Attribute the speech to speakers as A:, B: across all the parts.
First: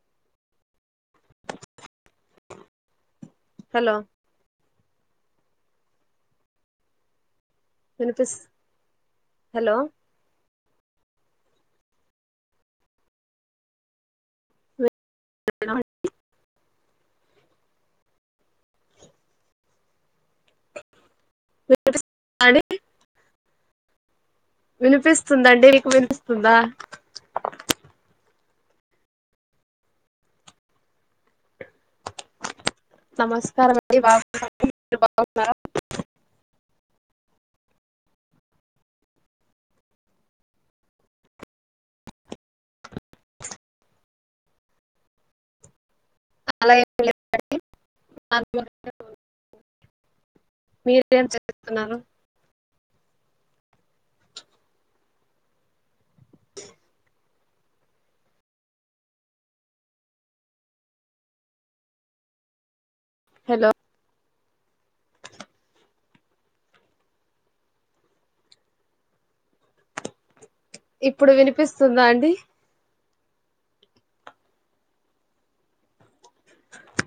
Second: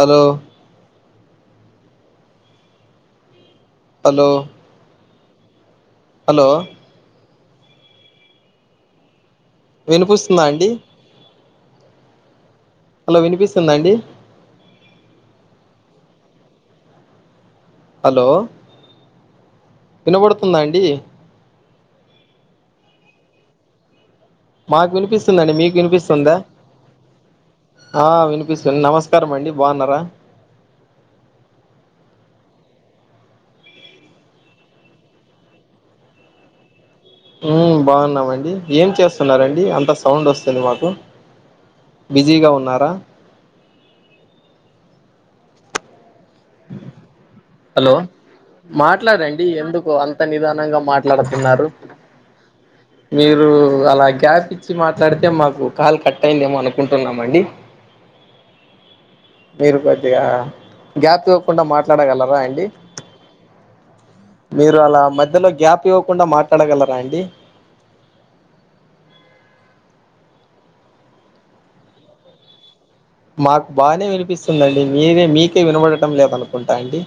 A: Hello hello hello
B: వినిపిస్త్
A: వినిపిస్తుందా అండి? హలో వినిపిస్తుందా అండి?
B: [inaudible]
A: హలో వినపడుతుంద అండి?
B: వినపిస్తుంద అండి?
A: మాకు వినిపిస్తుందండి, మీకు వినిపిస్తుందా? ఆ వినిప్ పిస్తుంది, నమస్కారం అండి బావున్నరా?
B: నమస్కారం అండి బావున్నాను మీరు బావున్నారా?
A: హ్మ్ బాగున్నామండి ఏం చేస్తున్నారండి? అంత సౌండ్ వస్తుంది మాకు, బిజీగా ఉన్నారా?
B: ఆలయ ప్
A: హలో మాట్లాడండి, ఎందుకు అంత నిదానంగా
B: మీరేం
A: మాట్లాడుతున్నారు?
B: చేస్తున్నారు
A: మీరు అలా గ్యాప్ ఇచ్చి మాట్లాడితే మాకు కాల్ కట్ అయిందేమో అనుకుంటున్నామండి. మీరు కొద్దిగా గ్యాప్ ఇవ్వకుండ మాట్లాడగలరా అండి?
B: హలో
A: మీరు అలా మధ్యలో గ్యాప్ ఇవ్వకుండా మాట్లాడగలరా అండి?
B: ఇప్పుడు వినిపిస్తుందా అండి?
A: మాకు బానే వినిపిస్తుందిండి, మీరే మీకే వినబడటం లేదనుకుంటా అండి?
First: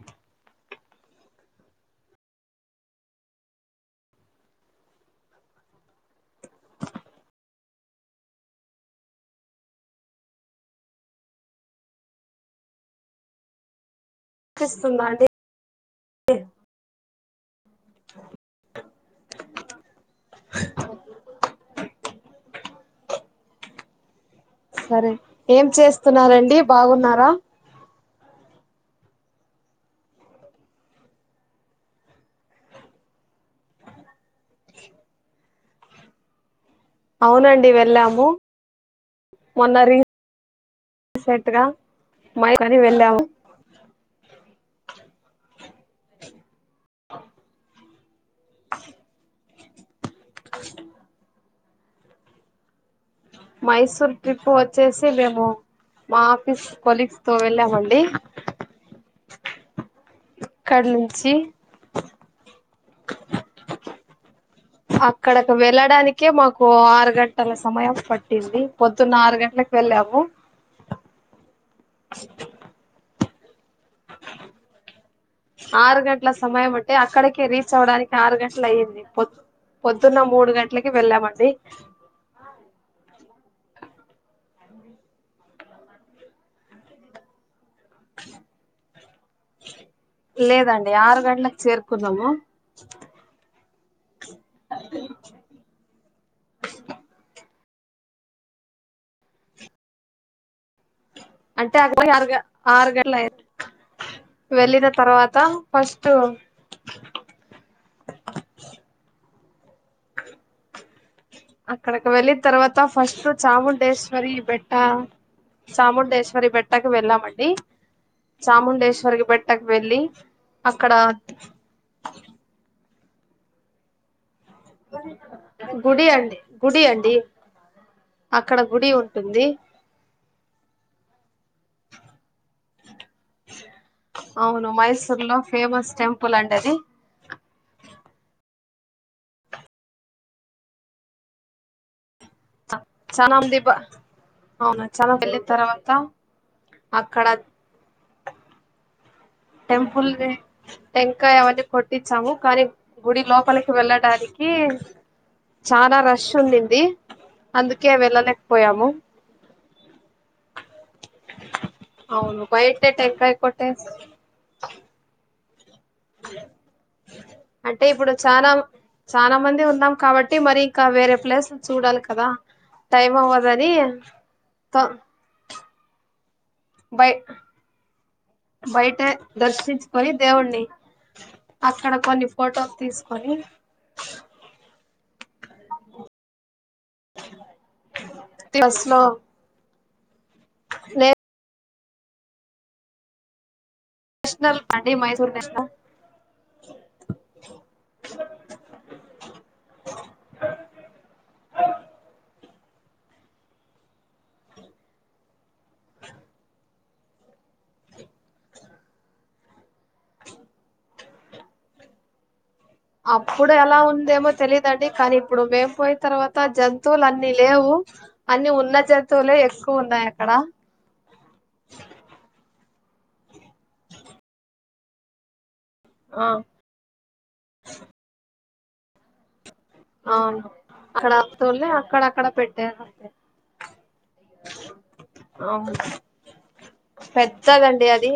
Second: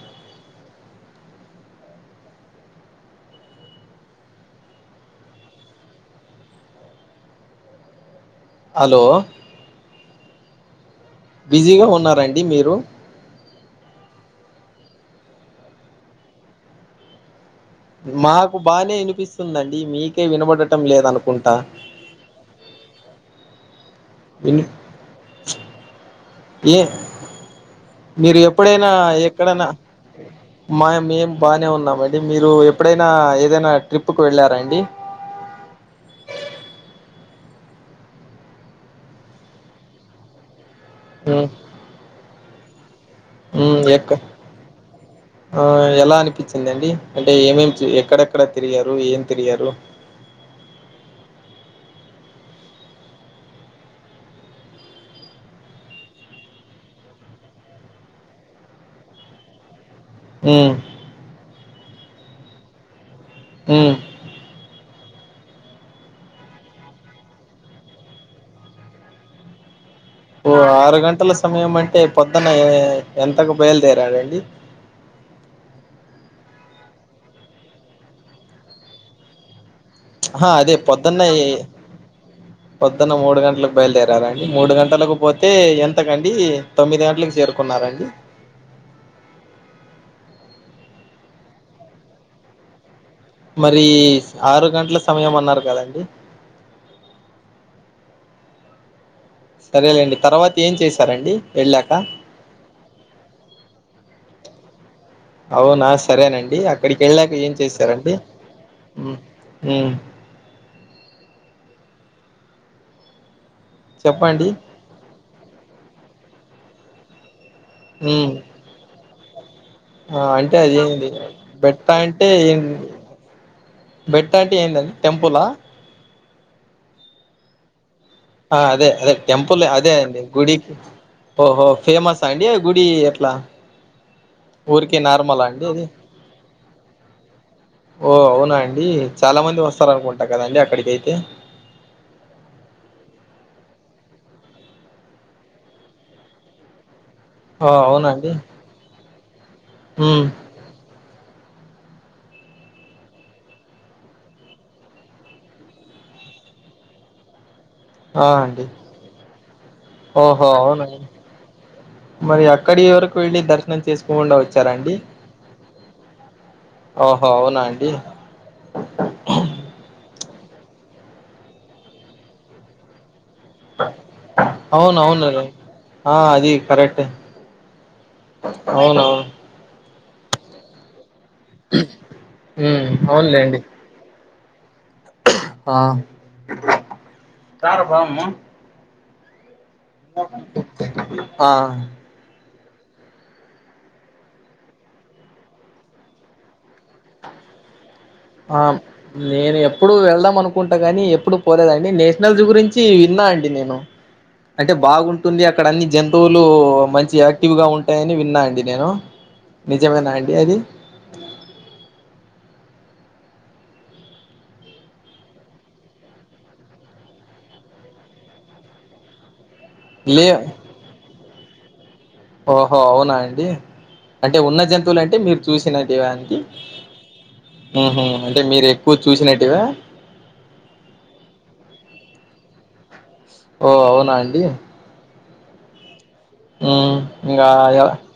A: హలో బిజీగా ఉన్నారా అండి మీరు?
B: స్తుందా అండి, [inaudible]
A: మాకు బానే ఇనిపిస్తుందండి, మీకే వినబడటం లేదనుకుంటా విన్
B: సరే ఏం చేస్తున్నారండి,
A: ఏ
B: బాగున్నారా?
A: మీరు ఎప్పుడైనా ఎక్కడన్నా, మా మేము బానే ఉన్నామండి మీరు ఎప్పుడైనా ఏదైనా ట్రిప్కి వెళ్ళారా అండి?
B: అవునండి వెళ్ళాము మొన్న రీస్
A: ఉమ్
B: సెంట్గా మై కనీ వెళ్ళాము.
A: ఉమ్ ఎక్కడ్ ఆ ఎలా అనిపిచ్చిదండి? అంటే ఏమేం చి ఎక్కడెక్కడ తిరిగారు, ఏం తిరిగారు?
B: అష్ట మైసూర్ ట్రిప్ వచ్చేసి మేము మా ఆఫీస్ కొలీగ్స్ తో వెళ్ళామండి
A: ఉమ్
B: ఇక్కడ నుంచి
A: ఉమ్
B: అక్కడకి వెళ్ళడానికే మాకు ఆరు గంటల సమయం పట్టింది పొద్దున్న ఆరు గంటల
A: ఓ ఆరు గంటల సమయం మంట టే పొద్దున ఎంతకు బయలుదేరారండి
B: ట్ల సమయం అంటే అక్కడిక రీచ్ అవ్వడానికి ఆరు గంటల అయ్యింది పొద్దు
A: ఆ అదే పొద్దున్న పొద్దున్న మూడు గంటలకు బయలుదేరాలండి మూడు గంటలు తలగుపోతే ఎంతకండి తొమ్మిది గంటకి చేరుకు కొన్నారండి
B: యారు గడ్లకి సేర్కున్నము
A: మరి ఆరు గంటల సమయం అన్నారు కదండి సరేలేండి తర్వాత ఏం చేసి
B: అంటే అ ఆరు ఆరు గంటల అయితే వెళ్ళిన తర్వాత
A: అవునా
B: ఫస్ట్
A: సరేనండి అక్కడికి వెళ్ళాక ఏం చేశారండి ఉ
B: ఇక్కడకి వెళ్ళి తర్వాత ఫస్ట్ చముండేశ్వరి
A: చెప్పండి
B: బెట్ట చముండేశ్వరి మరి పెట్టాకి వెళ్లామండి
A: మ్మ్
B: చముండేశ్వర్కి బట్టి
A: ఆ అంటే అదేంది బెట్ట అంటే ఏ బట్ బెట్ట అంటే ఏంటండి టెంపులా
B: గుడి అండి గుడి అండి
A: ఆ
B: అక్కడ
A: అదే
B: గుడి
A: అదే
B: ఉంటుంది
A: టెంపుల్ అదే అ గుడికి ఓహో ఫేమస్ అండి గుడి ఎట్లా
B: అవును
A: ఊరికే
B: మైసూర్ లో
A: నార్మలా అండి అది
B: ఫేమస్ టెంపుల్ అండి అది
A: ఓ అవునా అండి చాలా మంది వస్తారు అనుకుంటా కదండి అక్కడికైతే
B: చాలామంది అవునా చ వెలినతారవత
A: ఆ అవునండి
B: టెంపుల్
A: ఉమ్
B: కాయ అవన్నీ కొట్టించాము కానీ గుడి లోపలికి వెళ్ళడానికి చాలా రష్ ఉండింది అందుకే
A: ఆ అంటి
B: వెళ్ళలేకపోయాము
A: ఓహో అవునా
B: అవును
A: మరి అక్కడి
B: బయటే
A: వరకు
B: టెంకాయ
A: వెళ్ళి దర్శనం
B: కొట్టేసి
A: చేసుకోకుండా వచ్చారా అండి అవునా
B: అంటే
A: అండి
B: ఇప్పుడు చాన చాన మంది ఉన్నాం కాబట్ ట్టి మరి ఇకా వేరే ప్లేస్ చూడాలి కదా టై అవ
A: అవును అవును ఆ అది కరెక్ట్
B: బయ్ బయ్టే
A: అవునవును
B: దర్శిించ్ కొని దేవున్ని అక్కడ కొన్ని ఫొటోస్
A: ఉమ్
B: తీసుకొని
A: అవునులేండి ఆ
B: తి స్లో
A: ఆ
B: షనల్ అం డి మైసూర్ బెంగ
A: ఆ నేను ఎప్పుడు వెళ్దాం అనుకుంటా కానీ ఎప్పుడు పోలేదండి నేషనల్స్ గురించి విన్నా అండి నేను అంటే బాగుంటుంది అక్కడ అన్ని జంతువులు మంచి యాక్టివ్గా ఉంటాయని విన్నా అండి నేను నిజమేనా అండి అది
B: అప్పుడు ఎలా ఉందేమో తెలిదండి కానీ ఇప్పుడు మేము పోయిన తర్వాత జంతువులు అన్నిీ లేవు అన్ని ఉన్న జంతువులే ఎక్ కు ఉన్నాయ్
A: లే
B: అక్కడ
A: ఓహో అవునా అండి అంటే ఉన్న జం తులంటే మీర్ చూసినట్టేవా
B: ఆ
A: అంటి మ్ హు అంటే మీరు ఎక్కువ చూసినట్టివా
B: అవును అక్కడ అతులే అక్కడ అక్కడ పెట్టేారు
A: ఓ అవునా అండి
B: అవును
A: ఉమ్ ఇంకా
B: పెద్దదండి అది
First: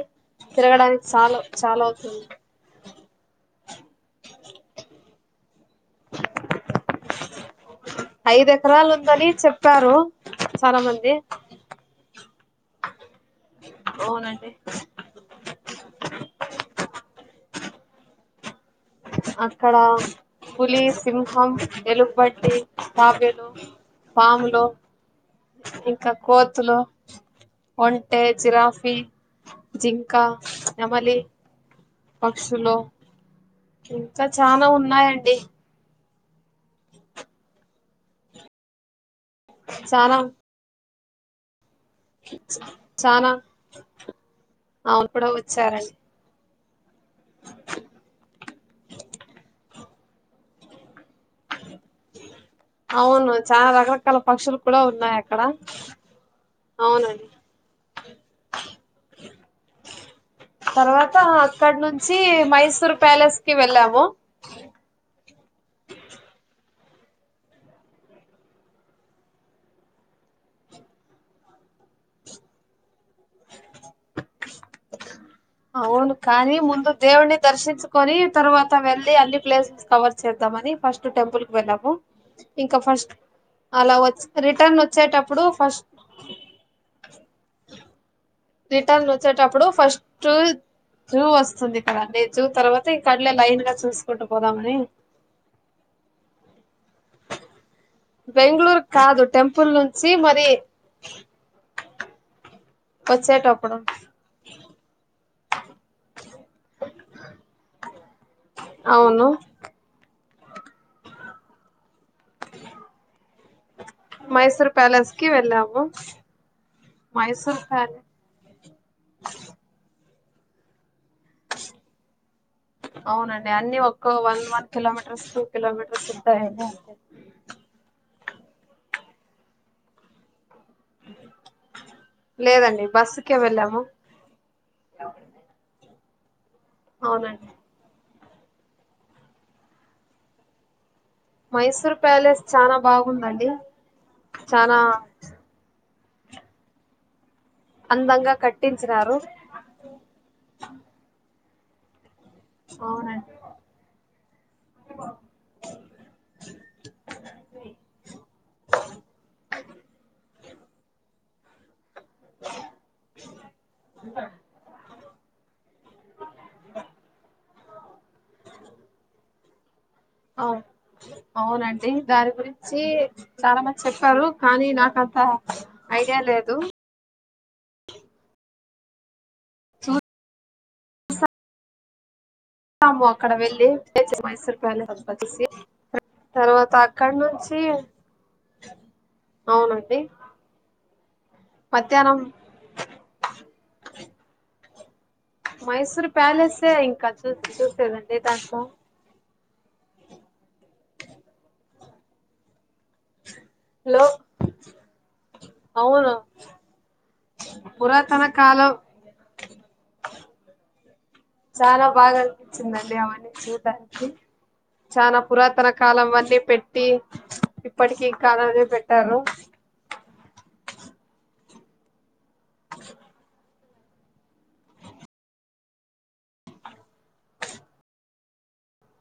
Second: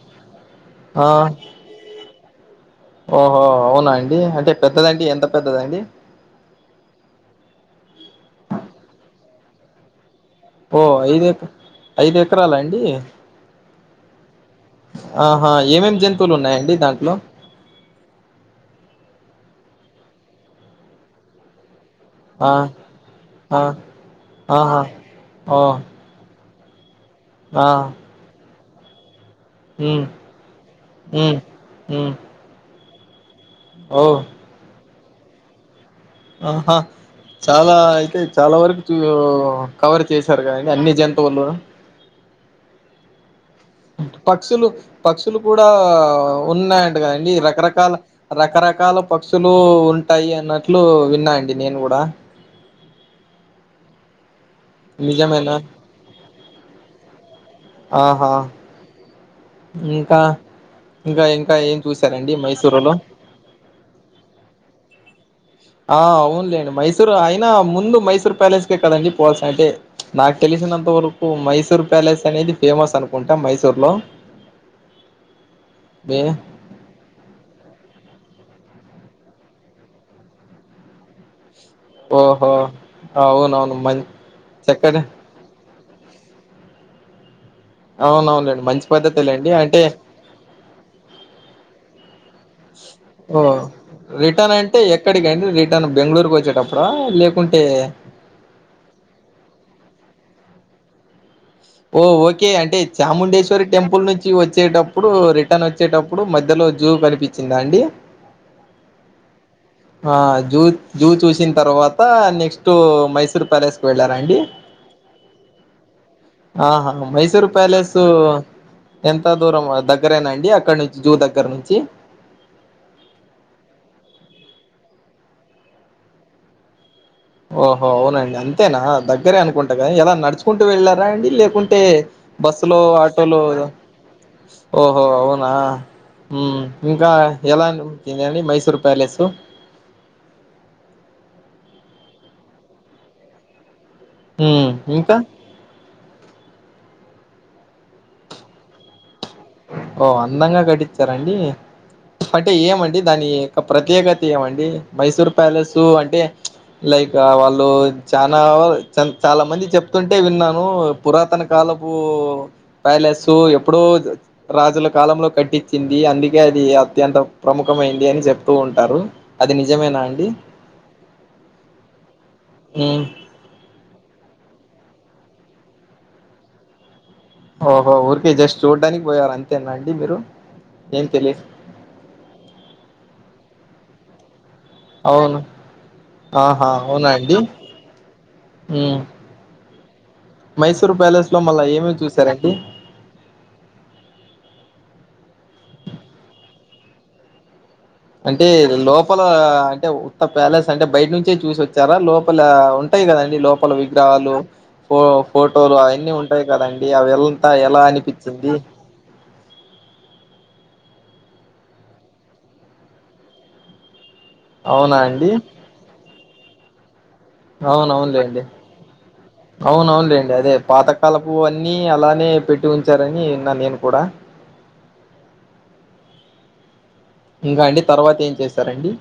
B: తిరగడానికి
A: ఆ
B: చాలు చాలావుతుంది
A: ఓహో అవునా అండి అంటే పెద్దదంటే ఎంత పెద్దదండి
B: ఐదు ఎకరాలు ఉందని చెప్పారు చాలా
A: ఓ
B: మంది
A: ఐదు ఎక్ ఐదు ఎకరాల అండి
B: అవునండి
A: ఆహా ఏమేం జంతువులు ఉన్నాయండి దాంట్లో
B: అక్కడ పులి సింహం
A: ఆ
B: ఎలుగుబడ్టి తాబేలు
A: ఆ
B: పాములు
A: ఆహా ఓ
B: ఇంకా కో తులు
A: ఆ
B: ఒంటె జిరాఫ్ ఫీ
A: మ్మ్
B: జింకా నెమలి
A: మ్మ్ మ్మ్
B: పక్షులో
A: ఓ
B: ఇంకా చనా ఉన్నాయి అండి
A: ఆహా చాలా అయితే చాలా వరకు చూ కవర్
B: చానా
A: చేశారు కాని అన్ని జ తువులు
B: చానా
A: పక్షులు
B: అవును
A: పక్షులు కూడా
B: వచ్చారండి
A: ఉన్నాయండి కదండి రకరకాల రకరకాల పక్షులు ఉంటాయి అన్నట్లు విన్నాయండి ఇ నేను కూడా
B: అవును చాలా రగలకాల పక్షులు ఉన్నాయి అక్కడ
A: నిజమేనా
B: అవునండి
A: ఆహా ఇంకా
B: తర్వాత
A: ఇంకా ఇంకా
B: అక్కడ
A: ఏం
B: నుంచి
A: చూసారండి మైసూరులో
B: మైసూర్ ప్యాలెస్ కి వెళ్ళాము
A: ఆ అవునులేండి మైసూరు అయినా ముందు మైసూర్ ప్యాలెస్కే కదండి పోల్స అంటే నాకు తెలిసినంత వరకు మైసూర్ ప్యాలెస్ అనేది ఫేమస్ అనుకుంటా మైసూర్లో
B: అవును కాని ముందు దేవుణ్ణి దర్శించకొని తర్వాత వెళ్లి అన్ని ప్లేసెస్ కవర్ చేద్దామని ఫస్ట్ టెంపుల్ పోనము
A: ఓహో
B: ఇంకా ఫస్ట్
A: అవునవును
B: అలా
A: మం
B: వచ్చ రిటర్న్
A: చక్కటి
B: వచ్చేటప్పుడు ఫస్ట్
A: అవునవునులేండి మంచి
B: రిటర్న్ల
A: పద్ధతేలేండి
B: వచ్చేటప్పుడు
A: అంటే
B: ఫస్ట్ జూ వస్తుంది కదండీ జూ తర్వాత ఇ కడలే
A: ఓ
B: లైన్ గా చూసుకుంటూ
A: రిటర్న్
B: పోదామని
A: అంటే ఎక్కడికండి రిటర్న్ బెంగళూరుకి వచ్చేటప్పుడా లేకుంటే
B: బెంగళూరు కాదు టెంపుల్ నుంచి మరది అ [unintelligible]
A: ఓ ఓక్ ఓకే అంటే చాముండేశ్వరి టెంపుల్ నుంచి వచ్చేటప్పుడు రి ట్టన్ వచ్చేటప్పుడు మధ్యలో జూ కనిపించిందా అండి
B: అవును
A: ఆ జూ జూ చూసిన తర్వాత్ త్త నెక్స్ట్ మైసూర్ ప్యాలెస్కి వెళ్ళారా అండి
B: మైసూర్ ప్యాలెస్ కి వెళ్ళాము
A: ఆహా మైసూర్ ప్యాలెస్ ఎంత దూరంద దగ్గరేనా అండి అక్కడ నుంచి జూ దగ్గర నుంచి
B: అవునండి అన్ని ఒక one one kilometres two kilometres ఉంటాయండి అంతే
A: ఓహో అవునండి అంతేనా దగ్గరే అనుకుంటా కదా ఎద నడిచి కుంటూ వెళ్ళారా అండి లేకుంటే బస్సులో
B: లేదండి బస్సుకే
A: ఆటోలో
B: వెళ్ళాము
A: ఓహో అవునా ఊమ్ ఇంకా
B: అవునండి
A: ఎలా ఈన్నే అండీ మైసూర్ ప్యాలెసు
B: మైసూర్ ప్యాలెస్ చానా బాగుందండి
A: ఊమ్
B: చానా
A: ఇంకా
B: అందంగా కట్టించినారు.
A: ఓ అందంగా కట్టీచారా అండి, అంటే ఏమండి దాని
B: అవునండి
A: యొక్క ప్రత్యేకత, ఏమండి మైసూర్ ప్యాలెస్ అంటే ప్చ్ లైక్ వాళ్ళు చానా చాలా మంది చెప్తుంటే విన్నాన్, లో పురాతన కాలపు పు ప్యాలస్ ఎప్పుడు రాజుల కాలంలో కట్టించింది, అందుకే అది అత్యంత ప్రముఖమైంది అని చెప్తూ ఉంటారు, అది నిజ్
B: అ అవునండి దారి గురి చ్చి
A: ఉమ్,
B: చాలా మంది చెప్పారు, కానీ నాకంత ఐడియా లేదు
A: ఓహో ఊరికే జస్ట్ చూడ్డానికి పోయారు, అం తేనా అండి మీరు ఎం తెలి
B: ఆము అక్కడ వెళ్ళి ఎచె మైసూర్, ప్యాలెస్ అంతా
A: అవును
B: చూసి
A: ఆహా
B: తర్వాత
A: అవునా
B: అక్కడ
A: అండి
B: నుంచి
A: ఊమ్
B: అవునండి
A: మైసూర్ ప్యాలెస్ లో మళ్ళా ఏమేం
B: మధ్యాహ్నం
A: చూసారండి,
B: మైసూర్ ప్యాలెసె ఇంకా చూస్ చూస్,
A: అంటే లోపల అంటే ఉత్త ప్యాలెస్ అంటే బయట నుంచే చూసి వచ్చారా లోపల ఉంటాయి కదండి లోపల
B: లో
A: విగ్రహాలు ఫో ఫోటోలు అవన్నీ
B: అవును
A: ఉంటాయి, కదండి అవి అంత ఎలా
B: పురాతన
A: అనిపించింది.
B: కాలం చాలా బాగా అనిపించిందండి అవన్నీ చూడానికి,
A: అవునా
B: చానా
A: అండి
B: పురాతన కాలం అన్నీ పెట్ టి
A: అవునవునులేండి, అవునవునులేండి అదే పాత కాలపు అన్ని అలానే, పెట్టి ఉంచారని విన్న నేను, కూడా ఇంకా అండి తర్వాత ఏం చేసారు. చేసారండి,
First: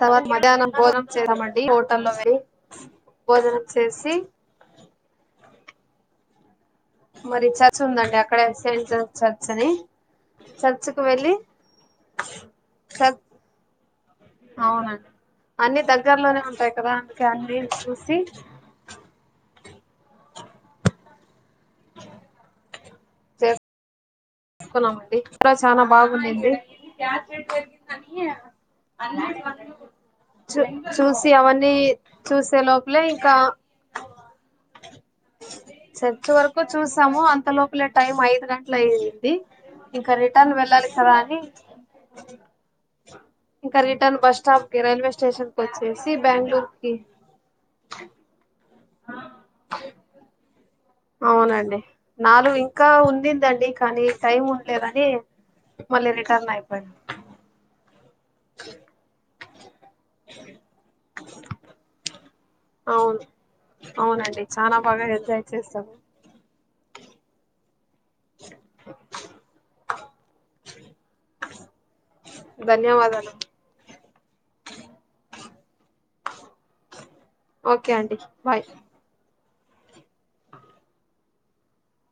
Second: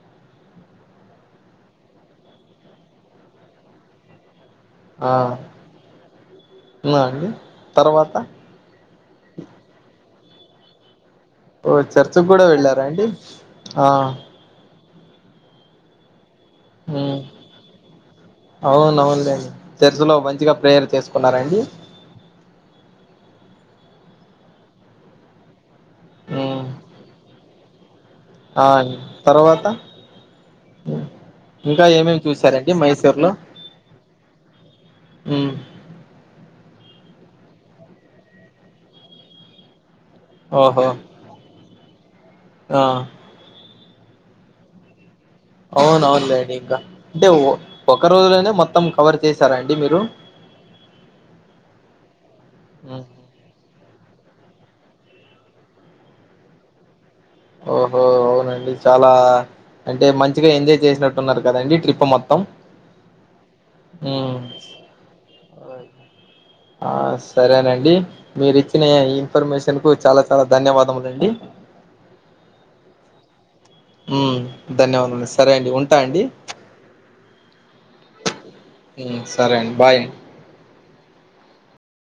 B: తర్వాత మధ్యాహ్నం భోజనం చేసామండి హోటల్లో పోయి భోజనం చేసి,
A: ఆ ఉన్నా అండి
B: మరి చర్చి
A: తర్వాత
B: ఉందండి అక్కడ ఎసెంట్ చర్చ్ అని చర్చ్ కు వెళ్ళి
A: ఓ చేర్చికి కూడా వెళ్ళారా అండి,
B: చర్చ్
A: ఆ
B: అవునండి అన్ని దగ్గర్లోనే ఉ
A: ఉమ్
B: పెగడానికి అన్నీ చూసి,
A: చర్చలో మంచిగా ప్రేయర్ చేసుకున్నండి
B: కొన్నామండి ప్ర చాలా బాగున్నాంది
A: ఉమ్ ఆ తర్వాత
B: చూ చూసి అవన్నీ
A: ఇంకా ఏమేమి
B: చూసే
A: చూసారండి
B: లోపలే
A: మైసూర్ లో
B: ఇంకా
A: ఉమ్
B: చర్చ వరకు చూసాము అ అంత లోపలే టైం ఐదు గంటల అయింది ది ఇంకా రిటర్న్
A: ఓహో
B: వెళ్ళాలి కదా అని
A: ఆ
B: ఇకా రిటర్న్ బస్ స్టాప్ కే రెల్వే
A: అవున అవునులేండి ఇంకా అంటే ఒక రోజులోనే మొత్తం కవర్ చేశారా అండి మీరు
B: అవునండి నాలుగు ఇంకా
A: ఉమ్.
B: ఉందిందండి కానీ టైం ఉ లేదని మళ్ళీ రిటర్న్ అయిపోయం
A: ఓ అవునండి చాలా అంటే మంచిగా ఎంజాయ్ చేసినట్టు ఉన్నారు కదండి ట్రిప్ మొత్తం
B: అవును
A: ఉమ్.
B: అవునండి చాల బాగా ఎంజాయ్ చేస్తాము
A: ఆ సరేనండి మీరు ఇచ్చిన ఇన్ఫర్మేషన్ కు చాలా చాలా ధన్యవాదములండి
B: ధన్యవాదాలు
A: ధన్యవాదముం సరే అండి ఉంటా అండి
B: ఓకే అంటడి బాయ్
A: సరే అండి బాయ్ అండి